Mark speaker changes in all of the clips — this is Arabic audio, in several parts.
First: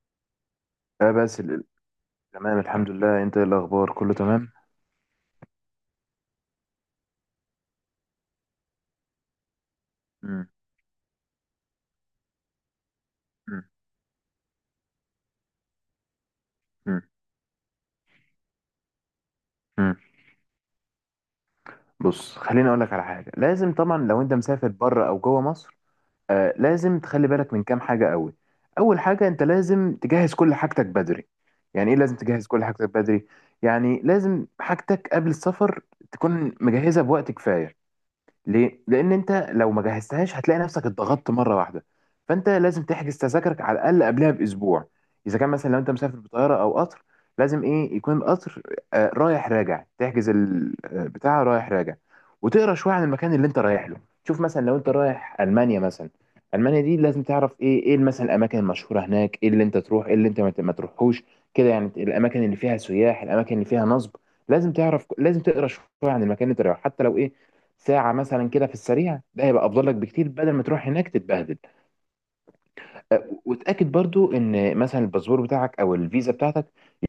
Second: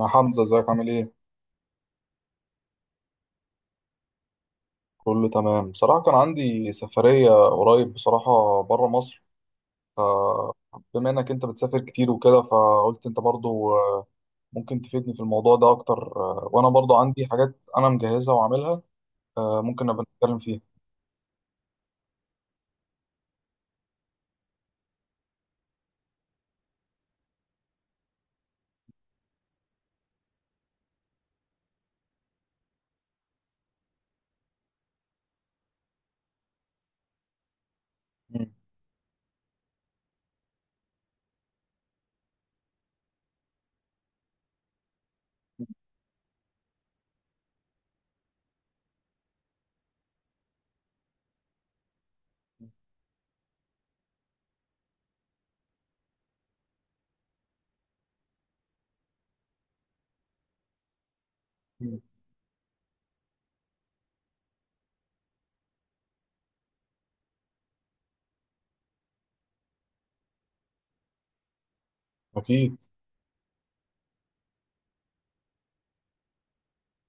Speaker 1: يا حمزة ازيك عامل ايه؟
Speaker 2: لا، تمام الحمد لله. انت ايه الاخبار؟ كله تمام؟
Speaker 1: كله تمام بصراحة، كان عندي سفرية قريب بصراحة برا مصر.
Speaker 2: مم.
Speaker 1: فبما انك انت بتسافر كتير وكده، فقلت انت
Speaker 2: مم.
Speaker 1: برضو ممكن تفيدني في الموضوع ده اكتر، وانا برضو
Speaker 2: مم.
Speaker 1: عندي حاجات انا مجهزها وعاملها، ممكن
Speaker 2: مم.
Speaker 1: نبقى نتكلم فيها.
Speaker 2: بص، خليني اقول لك على حاجه. لازم طبعا لو انت مسافر بره او جوه مصر، لازم تخلي بالك من كام حاجه قوي. اول حاجه، انت لازم تجهز كل حاجتك بدري. يعني ايه لازم تجهز كل حاجتك بدري؟ يعني لازم حاجتك قبل السفر تكون مجهزه بوقت كفايه.
Speaker 1: مم.
Speaker 2: ليه؟ لأن أنت لو ما جهزتهاش هتلاقي نفسك اتضغطت مرة واحدة. فأنت لازم تحجز تذاكرك على الأقل قبلها بأسبوع. إذا كان مثلا لو أنت مسافر بطيارة أو قطر، لازم إيه يكون القطر رايح راجع، تحجز البتاع رايح راجع. وتقرا شوية عن المكان اللي أنت رايح له. شوف مثلا لو أنت رايح ألمانيا مثلا، ألمانيا دي لازم تعرف إيه مثلا الأماكن المشهورة هناك، إيه اللي أنت تروح، إيه اللي أنت ما تروحوش. كده يعني
Speaker 1: مم.
Speaker 2: الأماكن اللي فيها سياح، الأماكن اللي فيها نصب. لازم تعرف، لازم تقرا شوية عن المكان اللي أنت رايحه، حتى لو إيه ساعة مثلا كده في السريع. ده هيبقى أفضل لك بكتير بدل ما تروح هناك تتبهدل.
Speaker 1: اكيد.
Speaker 2: وتأكد برضو إن مثلا الباسبور بتاعك أو الفيزا بتاعتك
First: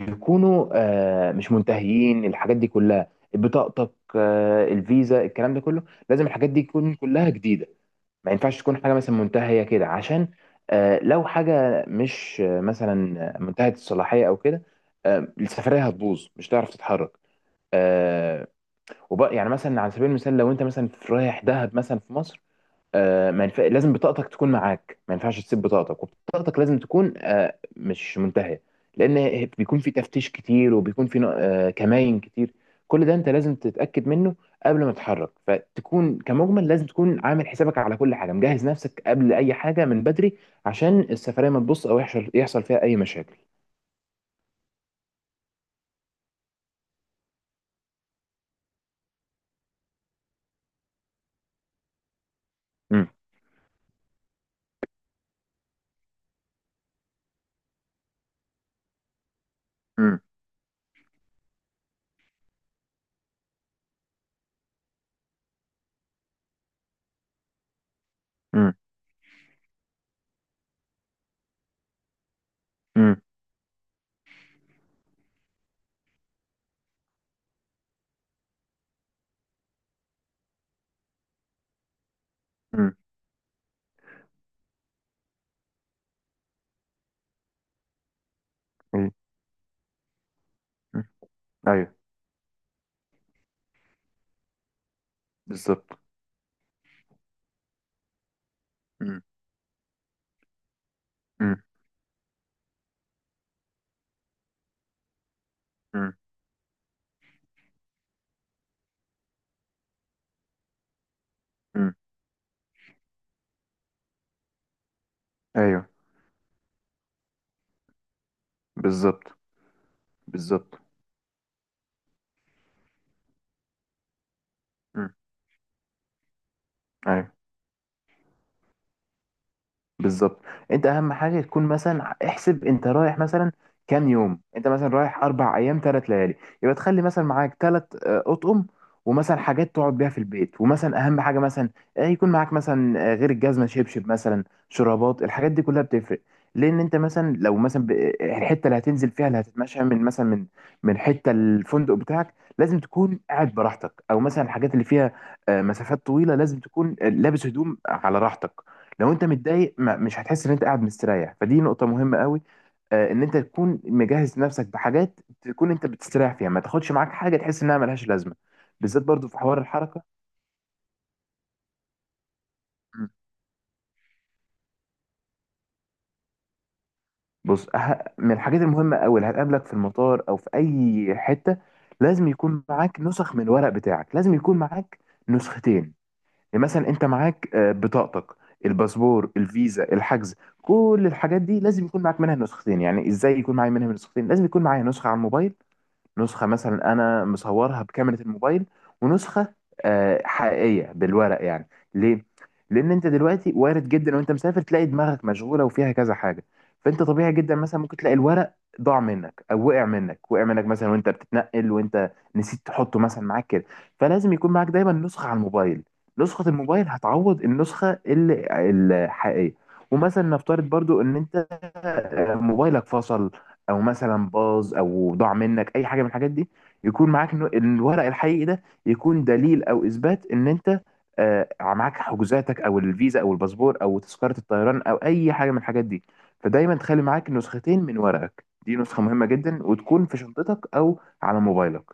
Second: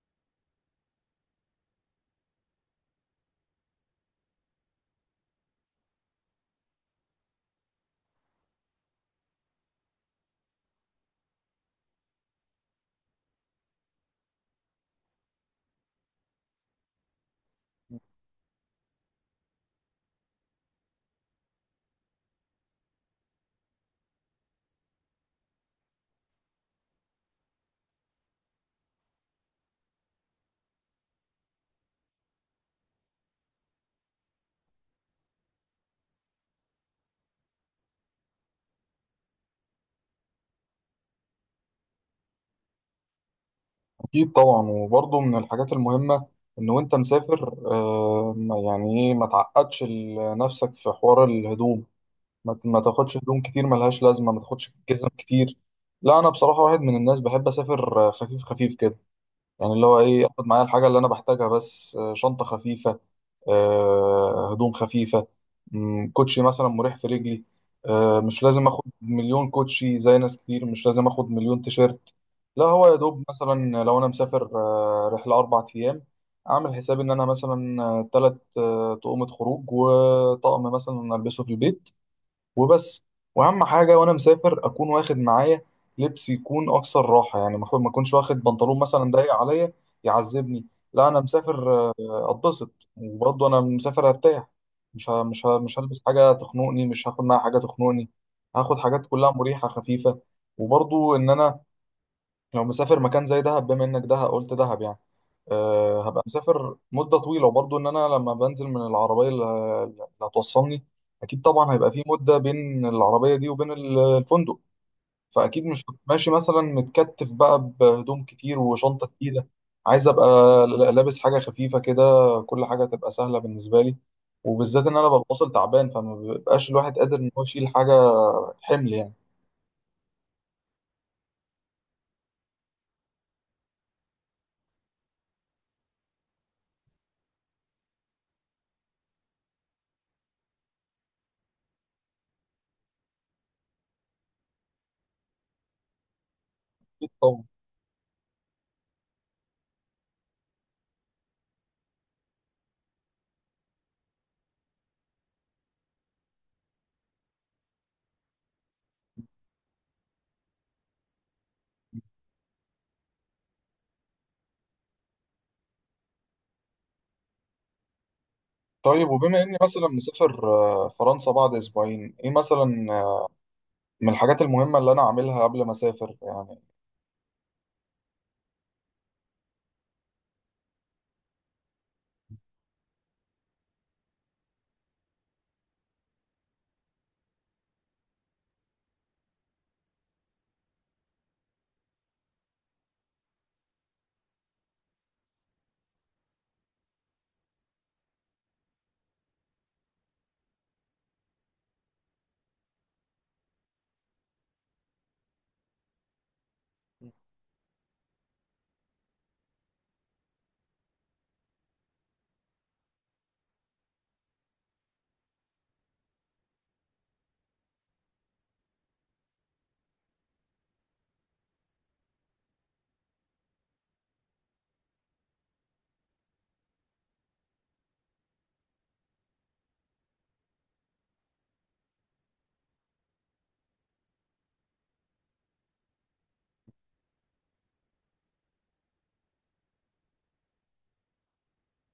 Speaker 2: يكونوا مش منتهيين. الحاجات دي كلها، بطاقتك، الفيزا، الكلام ده كله لازم الحاجات دي تكون كلها جديدة. ما ينفعش تكون حاجة مثلا منتهية كده عشان لو حاجة مش مثلا منتهية الصلاحية أو كده، السفرية هتبوظ، مش هتعرف تتحرك. آه، وبقى يعني مثلا على سبيل المثال لو انت مثلا في رايح دهب مثلا في مصر، آه، ما ينف... لازم بطاقتك تكون معاك. ما ينفعش تسيب بطاقتك، وبطاقتك لازم تكون مش منتهية. لأن بيكون في تفتيش كتير، وبيكون في كمائن كتير. كل ده أنت لازم تتأكد منه قبل ما تتحرك. فتكون كمجمل لازم تكون عامل حسابك على كل حاجة، مجهز نفسك قبل أي حاجة من بدري، عشان السفرية ما تبص أو يحصل فيها أي مشاكل.
Speaker 1: اكيد طبعا، وبرضو من الحاجات المهمة ان وانت مسافر، يعني ايه ما تعقدش نفسك في حوار الهدوم، ما ت- ما
Speaker 2: مم.
Speaker 1: تاخدش هدوم كتير ملهاش لازمة، ما تاخدش جزم كتير. لا، أنا بصراحة واحد من الناس بحب أسافر خفيف خفيف كده، يعني اللي هو
Speaker 2: مم.
Speaker 1: إيه، أخد معايا الحاجة اللي أنا بحتاجها بس. شنطة خفيفة، هدوم خفيفة. كوتشي مثلا مريح في رجلي. مش لازم
Speaker 2: مم.
Speaker 1: أخد مليون كوتشي زي ناس كتير، مش لازم أخد مليون تيشيرت. لا، هو يا
Speaker 2: مم.
Speaker 1: دوب مثلا لو أنا مسافر رحلة 4 أيام، أعمل حسابي إن أنا مثلا 3 تقومة خروج وطقم مثلا ألبسه في البيت،
Speaker 2: مم.
Speaker 1: وبس. واهم حاجه وانا مسافر اكون واخد معايا لبس يكون اكثر راحه، يعني ما اكونش واخد بنطلون مثلا ضيق عليا يعذبني. لا
Speaker 2: مم.
Speaker 1: انا مسافر،
Speaker 2: ايوه.
Speaker 1: اتبسط، وبرضه انا مسافر ارتاح. مش
Speaker 2: بالظبط.
Speaker 1: هلبس حاجه تخنقني، مش هاخد معايا حاجه تخنقني. هاخد حاجات
Speaker 2: مم.
Speaker 1: كلها مريحه خفيفه. وبرضه ان انا
Speaker 2: مم.
Speaker 1: لو مسافر مكان زي دهب، بما انك دهب قلت دهب يعني، أه
Speaker 2: مم.
Speaker 1: هبقى مسافر مدة طويلة. وبرضه ان انا لما بنزل من العربية اللي هتوصلني، اكيد طبعا هيبقى
Speaker 2: مم.
Speaker 1: في مدة بين العربية دي وبين الفندق. فاكيد مش
Speaker 2: ايوه.
Speaker 1: هبقى ماشي مثلا متكتف بقى بهدوم كتير وشنطة
Speaker 2: بالظبط.
Speaker 1: تقيلة، عايز ابقى
Speaker 2: بالظبط.
Speaker 1: لابس حاجة خفيفة كده، كل حاجة تبقى سهلة بالنسبة لي، وبالذات ان انا
Speaker 2: مم.
Speaker 1: ببقى واصل تعبان، فما بيبقاش الواحد قادر
Speaker 2: ايوه.
Speaker 1: ان هو يشيل حاجة، حمل يعني.
Speaker 2: بالظبط. انت اهم حاجه تكون مثلا، احسب انت رايح مثلا كام يوم. انت مثلا رايح 4 ايام، 3 ليالي، يبقى تخلي مثلا معاك ثلاث اطقم، ومثلا حاجات تقعد بيها في البيت. ومثلا اهم حاجه مثلا، يكون معاك مثلا، غير الجزمه، شبشب مثلا، شرابات. الحاجات دي كلها بتفرق. لان انت
Speaker 1: اكيد
Speaker 2: مثلا
Speaker 1: طبعا.
Speaker 2: لو مثلا الحته اللي هتنزل فيها، اللي هتتمشى من مثلا من حته الفندق بتاعك، لازم تكون قاعد براحتك. او مثلا الحاجات اللي فيها مسافات طويله، لازم تكون لابس هدوم على راحتك. لو انت متضايق، مش هتحس ان انت قاعد مستريح. فدي نقطة مهمة قوي، ان انت تكون مجهز نفسك بحاجات تكون انت بتستريح فيها. ما تاخدش معاك حاجة تحس انها ملهاش لازمة، بالذات
Speaker 1: طيب،
Speaker 2: برضو في
Speaker 1: وبما اني
Speaker 2: حوار
Speaker 1: مثلا
Speaker 2: الحركة.
Speaker 1: مسافر فرنسا بعد اسبوعين، ايه مثلا
Speaker 2: مم.
Speaker 1: من الحاجات المهمه اللي انا عاملها قبل ما اسافر يعني؟
Speaker 2: بص، من الحاجات المهمة قوي اللي هتقابلك في المطار او في اي حتة، لازم يكون معاك نسخ من الورق بتاعك. لازم يكون معاك نسختين. يعني مثلا انت معاك بطاقتك، الباسبور، الفيزا، الحجز. كل الحاجات دي لازم يكون معاك منها نسختين. يعني ازاي يكون معايا منها نسختين؟ لازم يكون معايا نسخة على الموبايل، نسخة مثلا أنا مصورها بكاميرا الموبايل، ونسخة حقيقية بالورق يعني. ليه؟ لأن أنت دلوقتي وارد جدا وأنت مسافر تلاقي دماغك مشغولة وفيها كذا حاجة. فأنت طبيعي جدا مثلا ممكن تلاقي الورق ضاع منك أو وقع منك مثلا وأنت بتتنقل، وأنت نسيت تحطه مثلا معاك كده. فلازم يكون معاك دايما نسخة على الموبايل. نسخة الموبايل هتعوض النسخة الحقيقية. ومثلا نفترض برضو ان انت موبايلك فصل، او مثلا باظ، او ضاع منك اي حاجه من الحاجات دي، يكون معاك الورق الحقيقي ده، يكون دليل او اثبات ان انت معاك حجوزاتك او الفيزا او الباسبور او تذكره الطيران او اي حاجه من الحاجات دي. فدايما تخلي معاك نسختين من ورقك. دي نسخه مهمه جدا، وتكون في شنطتك او على موبايلك.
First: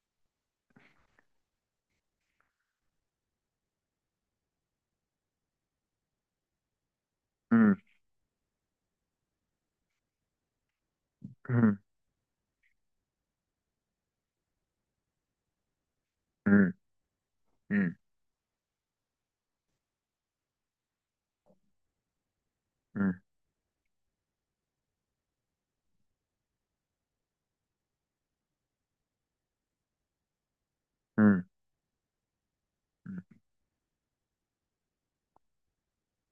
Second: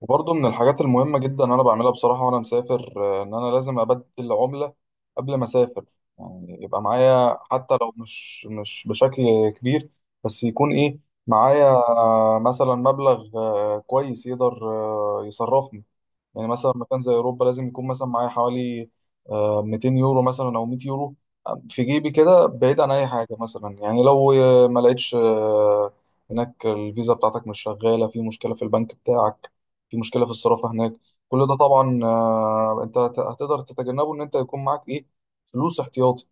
Speaker 1: وبرضه من الحاجات المهمه جدا انا بعملها بصراحه وانا مسافر، ان انا لازم ابدل عمله قبل ما اسافر يعني، يبقى معايا
Speaker 2: مم.
Speaker 1: حتى لو مش بشكل كبير، بس يكون ايه، معايا
Speaker 2: مم.
Speaker 1: مثلا مبلغ كويس يقدر يصرفني. يعني مثلا
Speaker 2: مم.
Speaker 1: مكان زي اوروبا لازم يكون
Speaker 2: مم.
Speaker 1: مثلا معايا حوالي 200 يورو مثلا او 100 يورو، في جيبي كده، بعيد عن اي حاجه. مثلا يعني لو ما لقيتش، هناك الفيزا بتاعتك مش شغاله، في مشكله في البنك بتاعك، في مشكله في الصرافه هناك،
Speaker 2: مم.
Speaker 1: كل ده طبعا انت
Speaker 2: مم.
Speaker 1: هتقدر تتجنبه ان انت يكون معاك ايه، فلوس احتياطي.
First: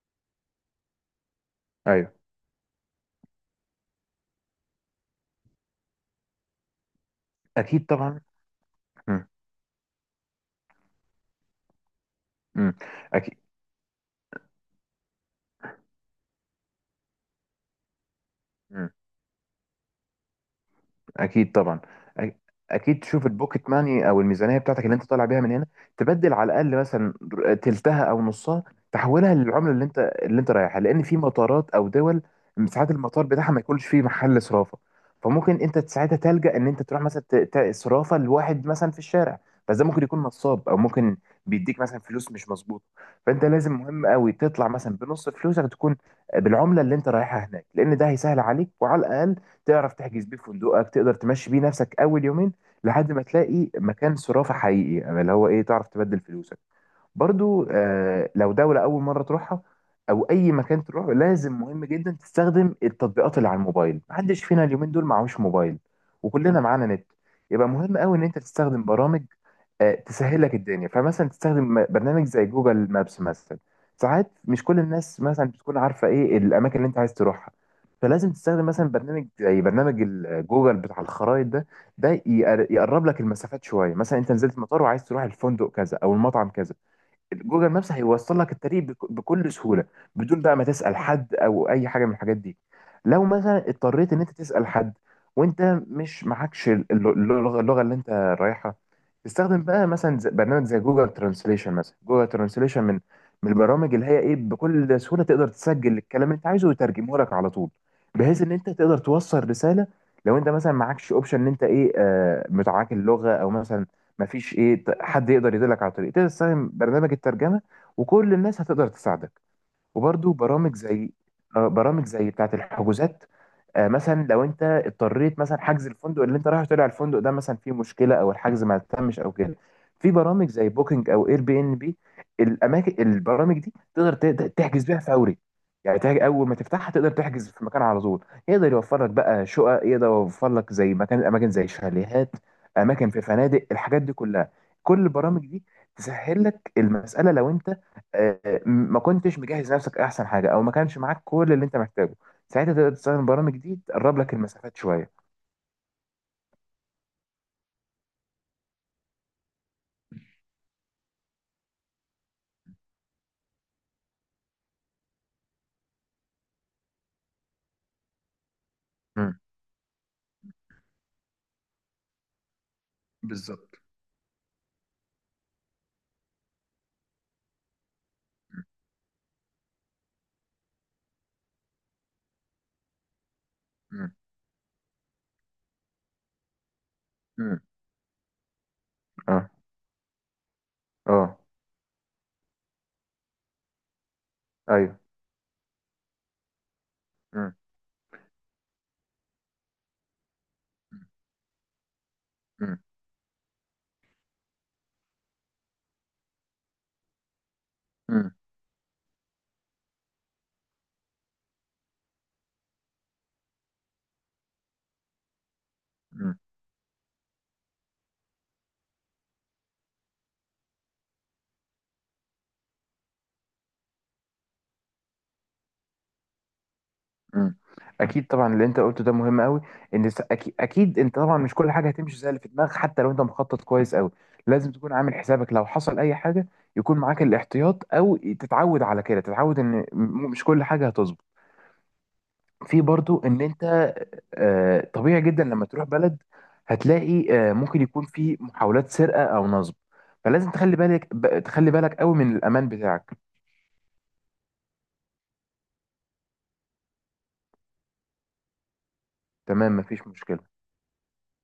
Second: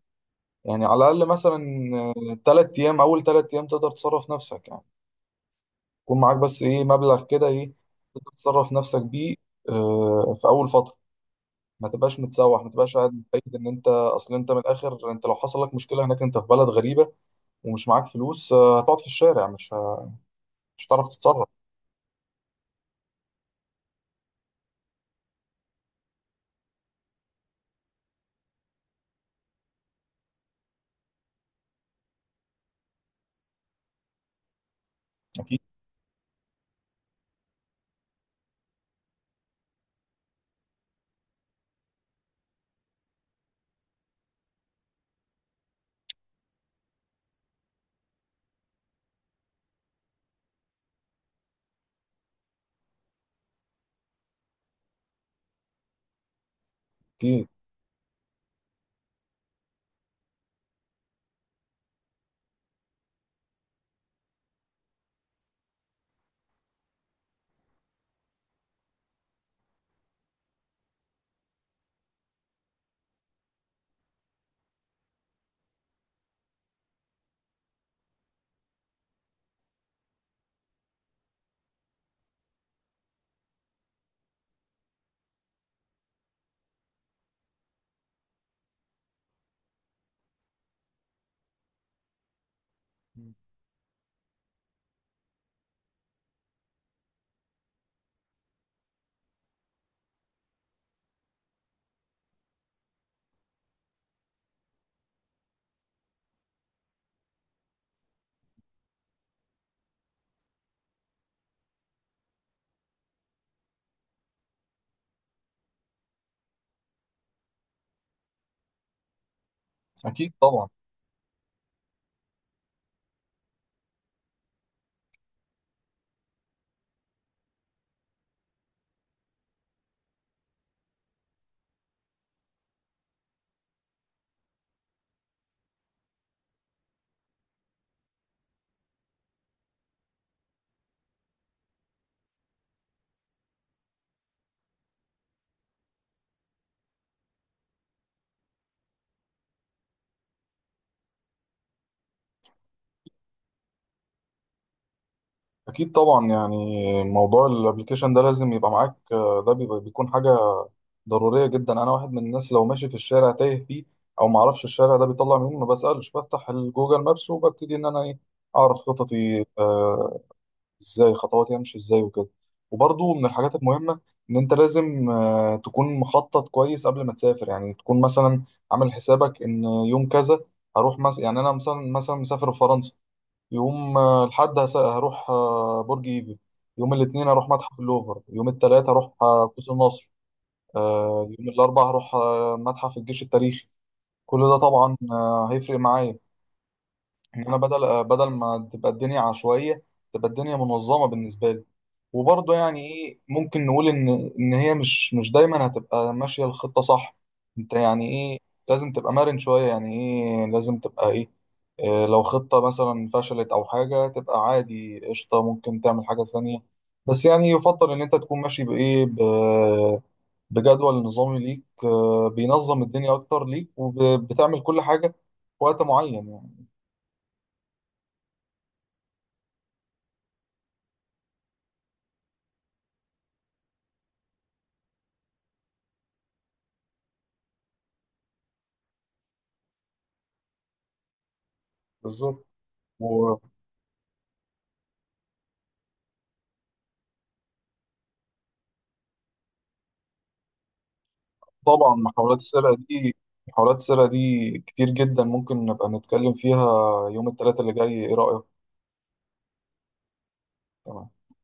Speaker 1: يعني على الاقل مثلا
Speaker 2: ايوه.
Speaker 1: 3 ايام، اول 3 ايام تقدر تصرف نفسك يعني، يكون معاك بس ايه، مبلغ كده ايه
Speaker 2: اكيد طبعا.
Speaker 1: تقدر تصرف نفسك
Speaker 2: مم.
Speaker 1: بيه في اول فتره. ما تبقاش متسوح، ما
Speaker 2: مم.
Speaker 1: تبقاش قاعد
Speaker 2: اكيد.
Speaker 1: متأكد ان انت، اصل انت من الاخر انت لو حصل لك مشكله هناك، انت في بلد غريبه ومش معاك فلوس،
Speaker 2: مم.
Speaker 1: هتقعد في الشارع، مش هتعرف تتصرف.
Speaker 2: اكيد طبعا. أ- اكيد تشوف البوكيت ماني او الميزانيه بتاعتك اللي انت طالع بيها من هنا، تبدل على الاقل مثلا تلتها او نصها. تحولها للعمله اللي انت رايحها. لان في مطارات او دول ساعات المطار بتاعها ما يكونش فيه محل صرافه. فممكن
Speaker 1: اكيد.
Speaker 2: انت ساعتها تلجأ ان انت تروح مثلا صرافه لواحد مثلا في الشارع. بس ده ممكن يكون نصاب، او ممكن بيديك مثلا فلوس مش مظبوطه. فانت لازم، مهم قوي، تطلع مثلا بنص فلوسك تكون بالعمله اللي انت رايحها هناك. لان ده هيسهل عليك، وعلى الاقل تعرف تحجز بيه فندقك، تقدر تمشي بيه نفسك اول يومين لحد ما تلاقي مكان صرافة حقيقي، أما اللي هو ايه تعرف تبدل فلوسك.
Speaker 1: اكيد.
Speaker 2: برضو آه، لو دولة اول مرة تروحها او اي مكان تروح، لازم مهم جدا تستخدم التطبيقات اللي على الموبايل. محدش فينا اليومين دول معهوش موبايل، وكلنا معانا نت. يبقى مهم قوي ان انت تستخدم برامج تسهل لك الدنيا. فمثلا تستخدم برنامج زي جوجل مابس مثلا. ساعات مش كل الناس مثلا بتكون عارفه ايه الاماكن اللي انت عايز تروحها. فلازم تستخدم مثلا برنامج زي برنامج جوجل بتاع الخرائط ده. ده يقرب لك المسافات شويه. مثلا انت نزلت المطار وعايز تروح الفندق كذا او المطعم كذا، جوجل مابس هيوصل لك الطريق بكل سهوله، بدون بقى ما تسال حد او اي حاجه من الحاجات دي. لو
Speaker 1: مم.
Speaker 2: مثلا اضطريت ان انت تسال حد وانت مش معكش الل- اللغه اللغة اللي انت رايحها، تستخدم بقى مثلا برنامج زي جوجل ترانسليشن مثلا. جوجل ترانسليشن من البرامج اللي هي ايه بكل سهوله تقدر تسجل الكلام اللي انت عايزه ويترجمه لك على طول، بحيث ان انت تقدر توصل رساله. لو انت مثلا معكش اوبشن ان انت ايه متعاك اللغه، او مثلا مفيش حد يقدر يدلك على الطريق، تقدر تستخدم برنامج الترجمه وكل الناس هتقدر تساعدك. وبرده
Speaker 1: اكيد طبعا.
Speaker 2: برامج زي برامج زي بتاعه الحجوزات، مثلا لو انت اضطريت مثلا حجز الفندق اللي انت رايح، طلع الفندق ده مثلا فيه مشكله او الحجز ما تمش او كده، في برامج زي بوكينج او اير بي ان بي. الاماكن، البرامج دي تقدر تحجز بيها فوري. يعني اول ما تفتحها تقدر تحجز في مكان على طول. يقدر يوفر لك بقى شقق، يقدر يوفر لك زي مكان، اماكن زي شاليهات، اماكن في فنادق، الحاجات دي كلها. كل البرامج دي تسهل لك المساله لو انت آه، ما كنتش مجهز نفسك احسن حاجه او ما كانش معاك كل اللي انت محتاجه، ساعتها تقدر تستخدم برامج دي تقرب لك المسافات شويه.
Speaker 1: اكيد طبعا، يعني موضوع الابلكيشن ده لازم يبقى معاك، ده بيكون حاجه ضروريه جدا. انا واحد من الناس لو ماشي في الشارع تايه فيه، او ما اعرفش الشارع ده بيطلع منين، ما بسالش، بفتح الجوجل مابس وببتدي ان انا ايه، اعرف
Speaker 2: مم.
Speaker 1: خططي، ازاي خطواتي همشي ازاي وكده. وبرضو من الحاجات
Speaker 2: بالظبط.
Speaker 1: المهمة ان انت لازم تكون مخطط كويس قبل ما تسافر، يعني تكون مثلا
Speaker 2: مم.
Speaker 1: عامل حسابك ان يوم كذا هروح مثلا، يعني انا مثلا مسافر في فرنسا. يوم
Speaker 2: مم.
Speaker 1: الحد هروح برج ايفل، يوم الاثنين هروح
Speaker 2: مم.
Speaker 1: متحف اللوفر، يوم الثلاثة هروح
Speaker 2: اه.
Speaker 1: قوس النصر،
Speaker 2: اه.
Speaker 1: يوم الاربعاء هروح متحف الجيش التاريخي. كل ده طبعا
Speaker 2: ايوه.
Speaker 1: هيفرق معايا، ان
Speaker 2: مم.
Speaker 1: انا بدل ما تبقى الدنيا عشوائيه، تبقى الدنيا منظمه بالنسبه لي. وبرضه
Speaker 2: مم.
Speaker 1: يعني ايه، ممكن نقول ان هي مش دايما هتبقى ماشيه الخطه صح، انت يعني
Speaker 2: مم.
Speaker 1: ايه لازم تبقى مرن شويه، يعني ايه لازم تبقى ايه، إيه لو خطه مثلا فشلت او حاجه، تبقى عادي قشطه، ممكن تعمل حاجه
Speaker 2: مم.
Speaker 1: ثانيه. بس يعني يفضل ان انت تكون ماشي بايه، بجدول نظامي ليك، بينظم الدنيا اكتر ليك، وبتعمل كل حاجه في وقت معين يعني.
Speaker 2: مم. اكيد طبعا. اللي انت قلته ده مهم قوي. ان اكيد انت طبعا مش كل حاجه هتمشي زي اللي في دماغك. حتى لو انت مخطط كويس قوي، لازم تكون عامل حسابك لو حصل اي حاجه يكون معاك الاحتياط، او تتعود على كده. تتعود ان مش كل حاجه هتظبط.
Speaker 1: بالظبط.
Speaker 2: في برضو ان
Speaker 1: وطبعا
Speaker 2: انت طبيعي جدا لما تروح بلد هتلاقي ممكن يكون في محاولات سرقة او نصب. فلازم تخلي بالك، تخلي بالك قوي من
Speaker 1: محاولات
Speaker 2: الامان
Speaker 1: السرقة دي
Speaker 2: بتاعك.
Speaker 1: محاولات السرقة دي كتير جدا، ممكن نبقى نتكلم فيها يوم الثلاثاء اللي جاي، ايه رأيك؟
Speaker 2: تمام، مفيش مشكلة.
Speaker 1: تمام.